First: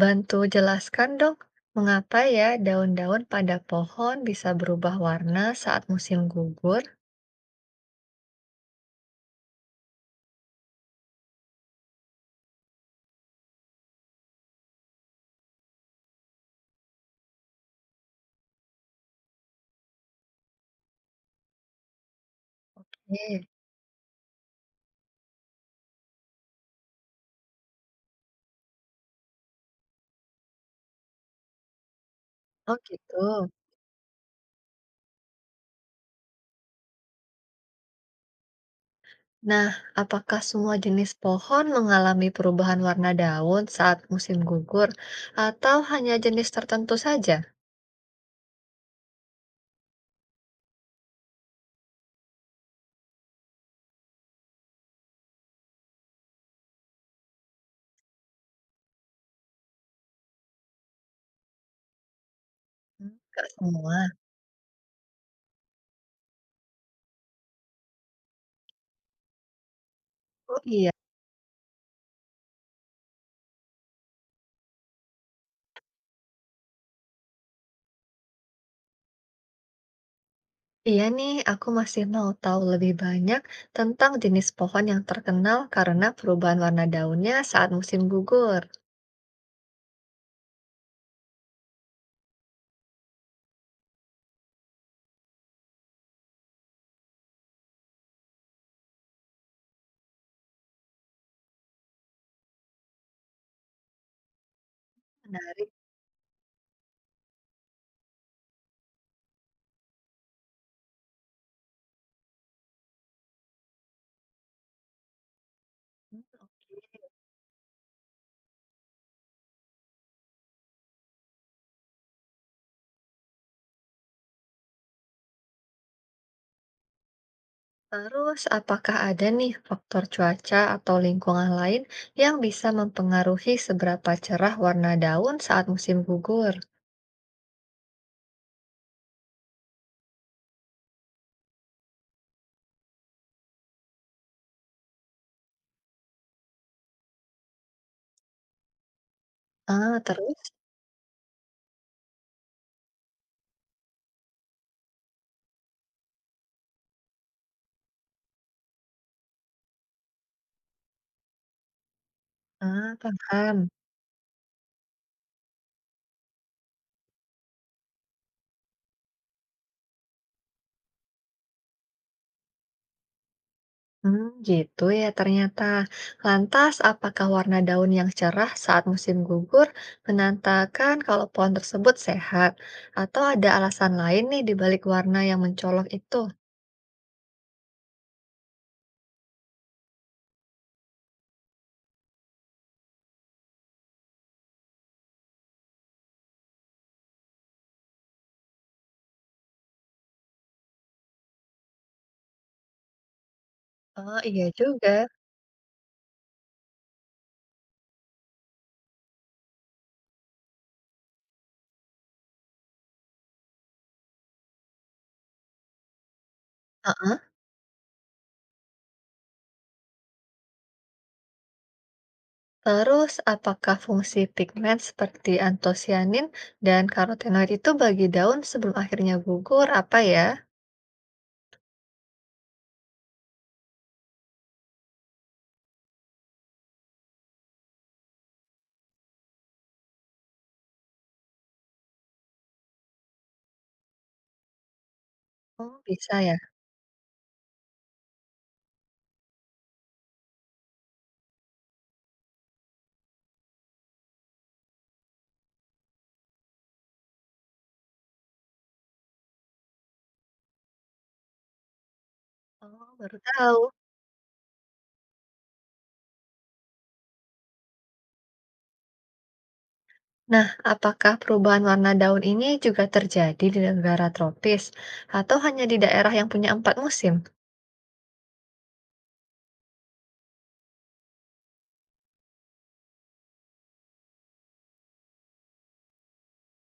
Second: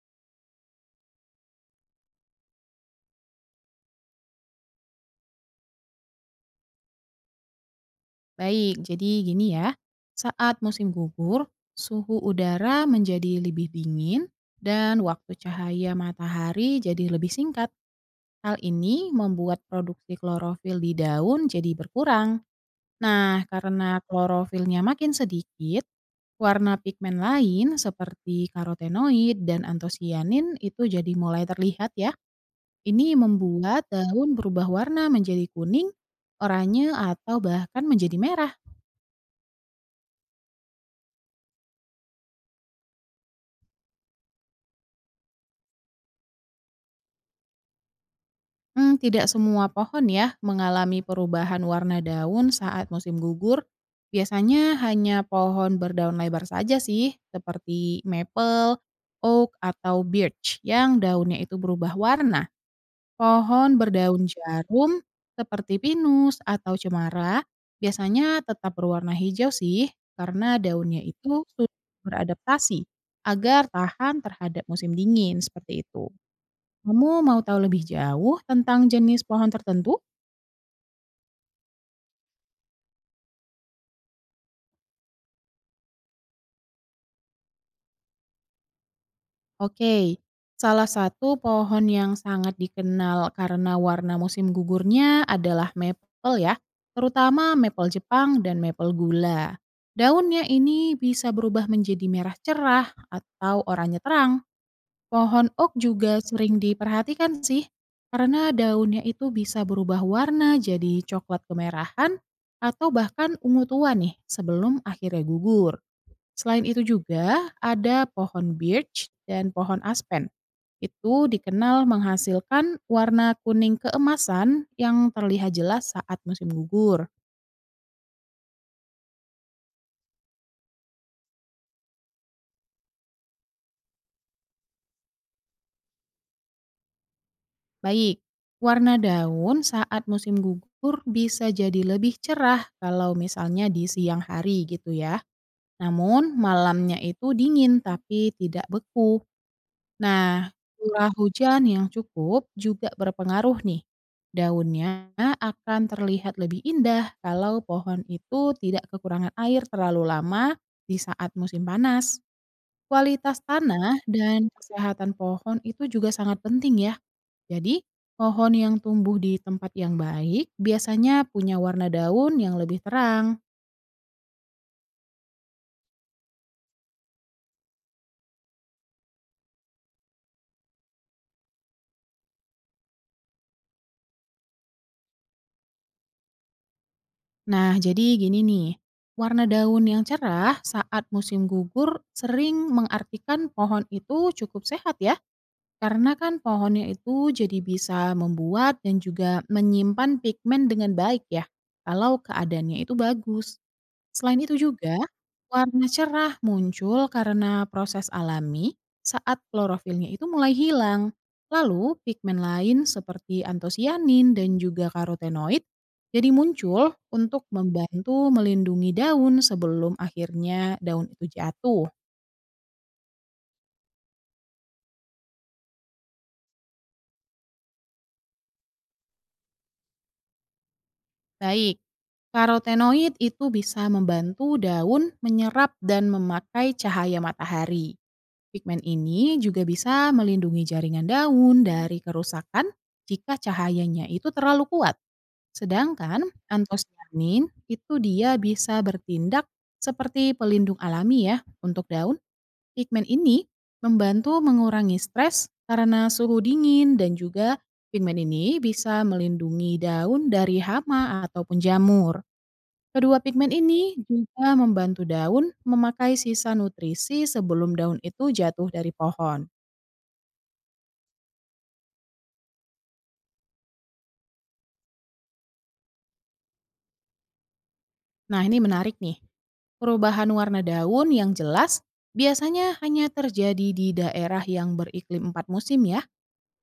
Bantu jelaskan dong, mengapa ya daun-daun pada pohon bisa berubah warna saat musim gugur? Baik, jadi gini ya. Saat musim gugur, suhu udara menjadi lebih dingin dan waktu cahaya matahari jadi lebih singkat. Hal ini membuat produksi klorofil di daun jadi berkurang. Nah, Eh, karena klorofilnya makin sedikit, warna pigmen lain seperti karotenoid dan antosianin itu jadi mulai terlihat ya. oh Ini gitu. membuat daun berubah warna menjadi kuning, oranye, atau bahkan menjadi merah. Nah, apakah semua jenis pohon mengalami perubahan warna daun saat musim gugur, atau hanya jenis tertentu saja? Tidak semua pohon ya mengalami perubahan warna daun saat musim gugur. Biasanya hanya pohon berdaun lebar saja sih, seperti maple, oak, atau birch yang daunnya itu berubah warna. Hmm, nggak Pohon semua. berdaun jarum seperti pinus atau cemara biasanya tetap berwarna hijau sih, karena Oh iya. daunnya itu sudah beradaptasi agar tahan terhadap musim dingin, seperti itu. Kamu mau tahu lebih jauh tentang jenis pohon tertentu? Iya nih, aku masih mau tahu lebih banyak tentang jenis pohon yang terkenal karena perubahan warna daunnya saat musim gugur. Oke, salah satu pohon yang sangat dikenal karena warna musim gugurnya adalah maple ya, terutama maple Jepang dan maple gula. Daunnya ini bisa berubah menjadi merah cerah atau oranye terang. Pohon Nah, oak juga sering diperhatikan sih, karena daunnya itu bisa berubah warna jadi coklat kemerahan atau bahkan ungu tua nih sebelum akhirnya gugur. Selain itu juga ada pohon birch dan pohon aspen. Itu dikenal menghasilkan warna kuning keemasan yang terlihat jelas saat musim gugur. terus, apakah ada nih faktor cuaca atau lingkungan lain yang bisa mempengaruhi seberapa cerah warna daun saat musim gugur? Baik, warna daun saat musim gugur bisa jadi lebih cerah kalau misalnya di siang hari gitu ya. Namun malamnya itu dingin tapi tidak beku. Ah, terus? Nah, curah hujan yang cukup juga berpengaruh nih. Daunnya akan terlihat lebih indah kalau pohon itu tidak kekurangan air terlalu lama di saat musim panas. Ah, Kualitas paham. tanah dan kesehatan pohon itu juga sangat penting ya. Jadi, pohon yang tumbuh di tempat yang baik biasanya punya warna daun yang lebih terang. Hmm, gitu ya ternyata. Lantas, apakah warna daun yang cerah saat musim gugur menandakan kalau pohon tersebut sehat? Atau ada alasan lain nih di balik warna yang mencolok itu? Nah, jadi gini nih, warna daun yang cerah saat musim gugur sering mengartikan pohon itu cukup sehat ya. Karena kan pohonnya itu jadi bisa membuat dan juga menyimpan pigmen dengan baik ya. Kalau keadaannya itu bagus. Oh, Selain iya itu juga, juga. warna cerah muncul karena proses alami saat klorofilnya itu mulai hilang. Lalu pigmen lain seperti antosianin dan juga karotenoid jadi muncul Heeh. untuk membantu melindungi daun sebelum akhirnya daun itu jatuh. Terus, apakah fungsi pigmen seperti antosianin dan karotenoid itu bagi daun sebelum akhirnya gugur apa ya? Baik, karotenoid itu bisa membantu daun menyerap dan memakai cahaya matahari. Pigmen ini juga bisa melindungi jaringan daun dari kerusakan jika cahayanya itu terlalu kuat. Oh, bisa Sedangkan ya? antosianin itu dia bisa bertindak seperti pelindung alami ya untuk daun. Pigmen ini membantu mengurangi stres karena suhu dingin dan juga pigmen ini bisa melindungi daun dari hama ataupun jamur. Oh, Kedua baru pigmen tahu. ini juga membantu daun memakai sisa nutrisi sebelum daun itu jatuh dari pohon. Nah, apakah perubahan warna daun ini juga terjadi di negara tropis atau hanya di daerah yang punya empat musim? Nah, ini menarik nih. Perubahan warna daun yang jelas biasanya hanya terjadi di daerah yang beriklim empat musim ya.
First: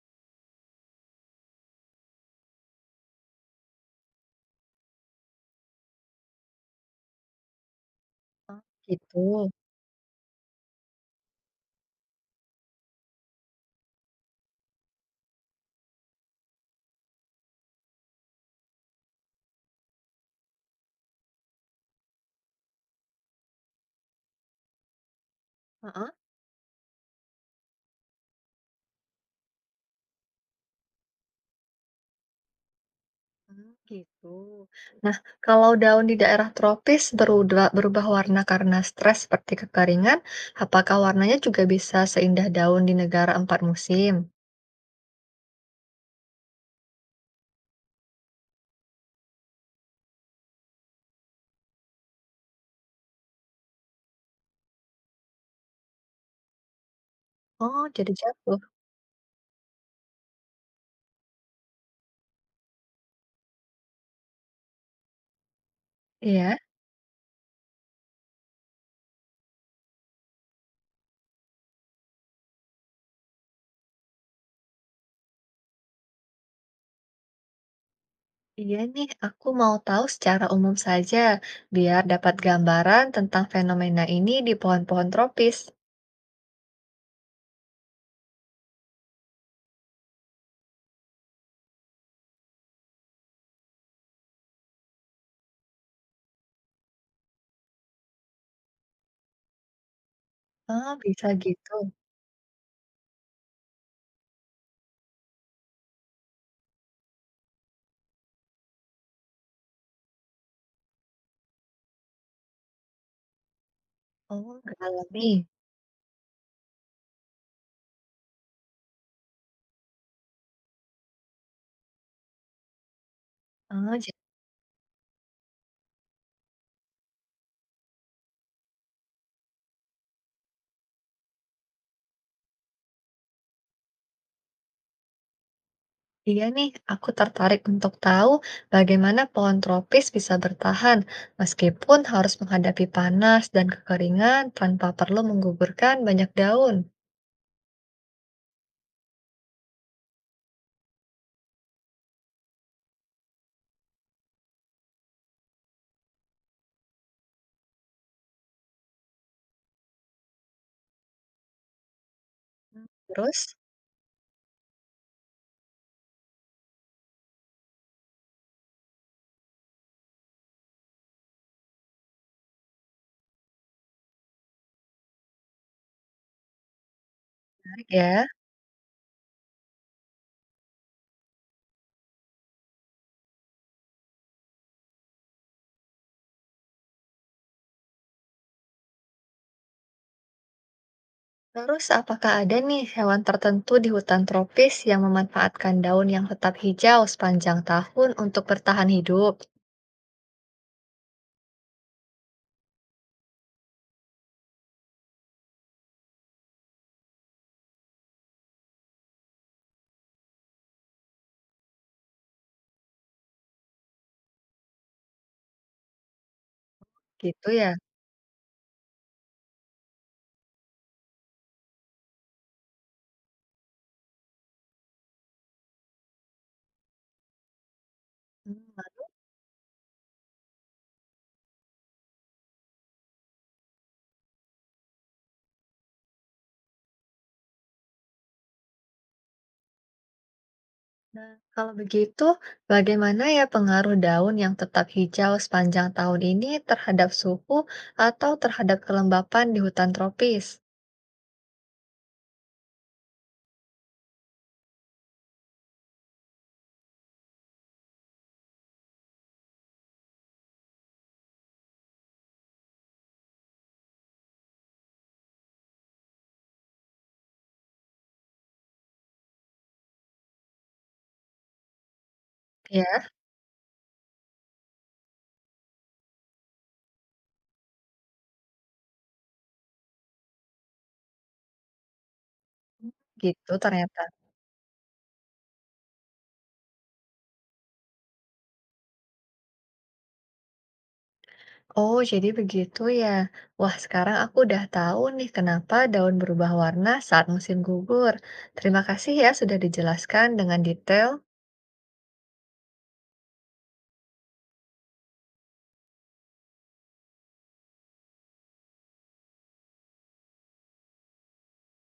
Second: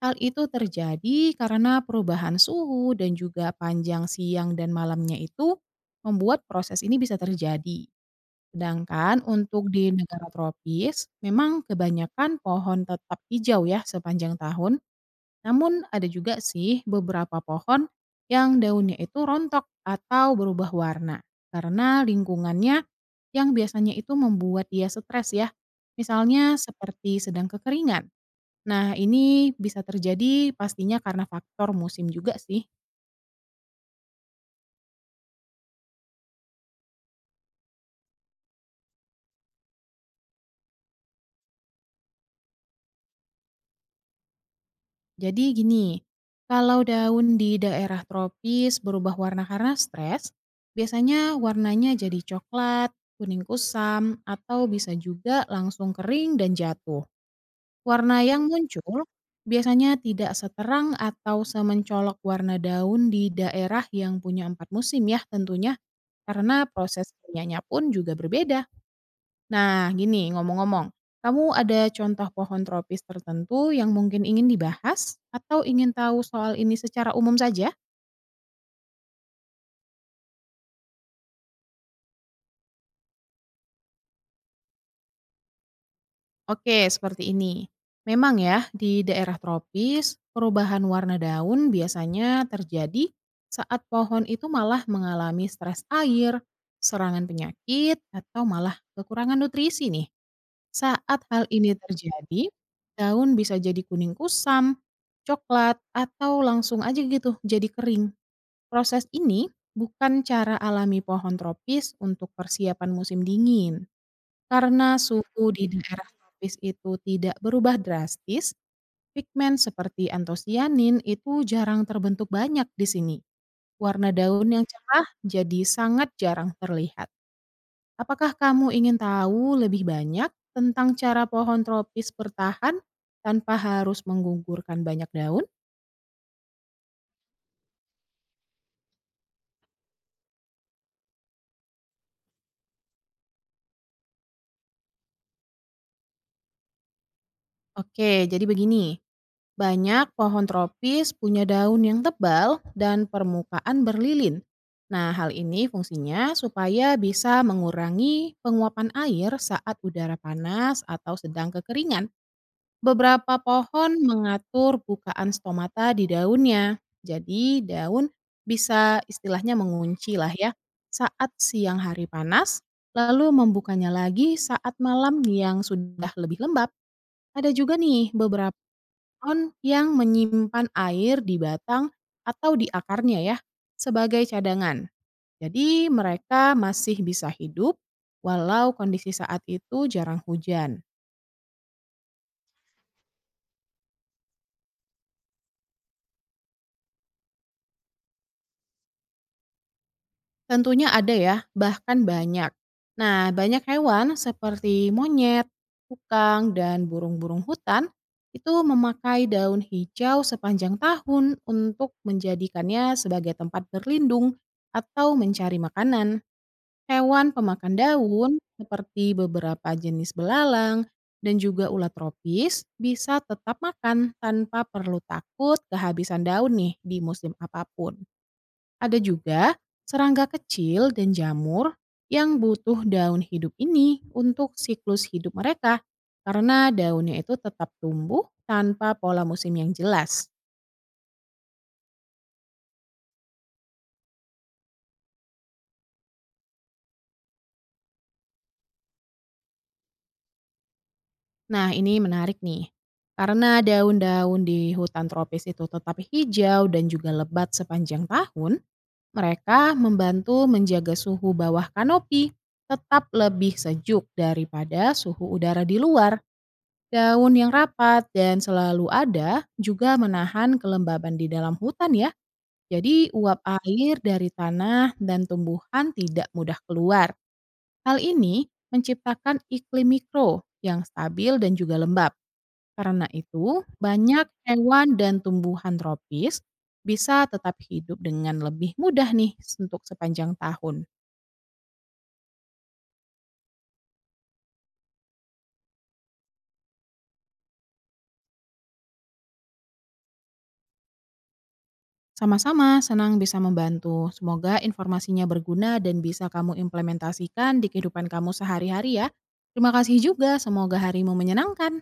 Hal itu terjadi karena perubahan suhu dan juga panjang siang dan malamnya itu membuat proses ini bisa terjadi. Sedangkan Gitu. untuk di negara tropis, memang kebanyakan pohon tetap hijau ya sepanjang tahun. Namun ada juga sih beberapa pohon yang daunnya itu rontok atau berubah warna karena lingkungannya yang biasanya itu membuat dia stres ya. Heeh. Misalnya seperti sedang kekeringan. Nah, ini bisa terjadi pastinya karena faktor musim juga sih. Hmm, gitu. Nah, kalau daun di daerah tropis berubah warna karena stres seperti kekeringan, apakah warnanya juga bisa seindah daun di negara empat musim? Jadi gini, kalau daun di daerah tropis berubah warna karena stres, biasanya warnanya jadi coklat, kuning kusam, atau bisa juga langsung kering dan jatuh. Oh, jadi Warna yang jatuh. muncul biasanya tidak seterang atau semencolok warna daun di daerah yang punya empat musim ya tentunya, Iya. karena proses kimianya pun juga berbeda. Nah gini, ngomong-ngomong, kamu ada contoh pohon tropis tertentu yang mungkin ingin dibahas? Atau ingin tahu soal ini secara umum saja? Iya nih, aku mau tahu secara umum saja, biar dapat gambaran tentang fenomena ini di pohon-pohon tropis. Oke, seperti ini. Memang ya, di daerah tropis, perubahan warna daun biasanya terjadi saat pohon itu malah mengalami stres air, serangan penyakit, atau malah kekurangan nutrisi nih. Oh, Saat bisa hal gitu. ini terjadi, daun bisa jadi kuning kusam, coklat, atau langsung aja gitu jadi kering. Proses ini bukan cara alami pohon tropis untuk persiapan musim dingin. Oh, nggak Karena alami. suhu di daerah tropis itu tidak berubah drastis, pigmen seperti antosianin itu jarang terbentuk banyak di sini. Oh, ja- Warna daun yang cerah jadi sangat jarang terlihat. Apakah kamu ingin tahu lebih banyak tentang cara pohon tropis bertahan tanpa harus menggugurkan banyak daun? iya nih, aku tertarik untuk tahu bagaimana pohon tropis bisa bertahan meskipun harus menghadapi panas dan kekeringan tanpa perlu menggugurkan banyak daun. Oke, jadi begini. Banyak pohon tropis punya daun yang tebal dan permukaan berlilin. Nah, hal ini fungsinya supaya bisa mengurangi penguapan air saat udara panas atau sedang kekeringan. Beberapa Terus, pohon mengatur bukaan stomata di daunnya. Jadi, daun bisa istilahnya mengunci lah ya saat siang hari panas, lalu membukanya lagi saat malam yang sudah lebih lembab. Ada juga menarik nih ya. beberapa pohon yang menyimpan air di batang atau di akarnya ya, sebagai cadangan. Jadi mereka masih bisa hidup walau kondisi saat itu jarang hujan. Terus, apakah ada nih hewan tertentu di hutan tropis yang memanfaatkan daun yang tetap hijau sepanjang tahun untuk bertahan hidup? Tentunya ada ya, bahkan banyak. Nah, banyak hewan seperti monyet, kukang, dan burung-burung hutan itu memakai daun hijau sepanjang tahun untuk menjadikannya sebagai tempat berlindung atau mencari makanan. Hewan Gitu ya. pemakan daun, seperti beberapa jenis belalang dan juga ulat tropis, bisa tetap makan tanpa perlu takut kehabisan daun nih di musim apapun. Hmm, Ada juga serangga kecil dan jamur yang butuh daun hidup ini untuk siklus hidup mereka karena daunnya itu tetap tumbuh tanpa pola musim yang jelas. nah, kalau begitu, bagaimana ya pengaruh daun yang tetap hijau sepanjang tahun ini terhadap suhu atau terhadap kelembapan di hutan tropis? Nah, ini menarik nih. Karena daun-daun di hutan tropis itu tetap hijau dan juga lebat sepanjang tahun, mereka membantu menjaga suhu bawah kanopi tetap lebih sejuk daripada suhu udara di luar. Daun yang rapat dan selalu ada juga menahan kelembaban di dalam hutan ya. Ya, Jadi uap air dari tanah dan tumbuhan tidak mudah keluar. Hal ini menciptakan iklim mikro yang stabil dan juga lembab. Karena itu, gitu ternyata. banyak hewan dan tumbuhan tropis bisa tetap hidup dengan lebih mudah nih untuk sepanjang tahun. Oh, jadi begitu ya. Wah, sekarang aku udah tahu nih kenapa daun berubah warna saat musim gugur. Terima kasih ya sudah dijelaskan dengan detail. Sama-sama senang bisa membantu. Semoga informasinya berguna dan bisa kamu implementasikan di kehidupan kamu sehari-hari ya. Terima kasih juga, semoga harimu menyenangkan.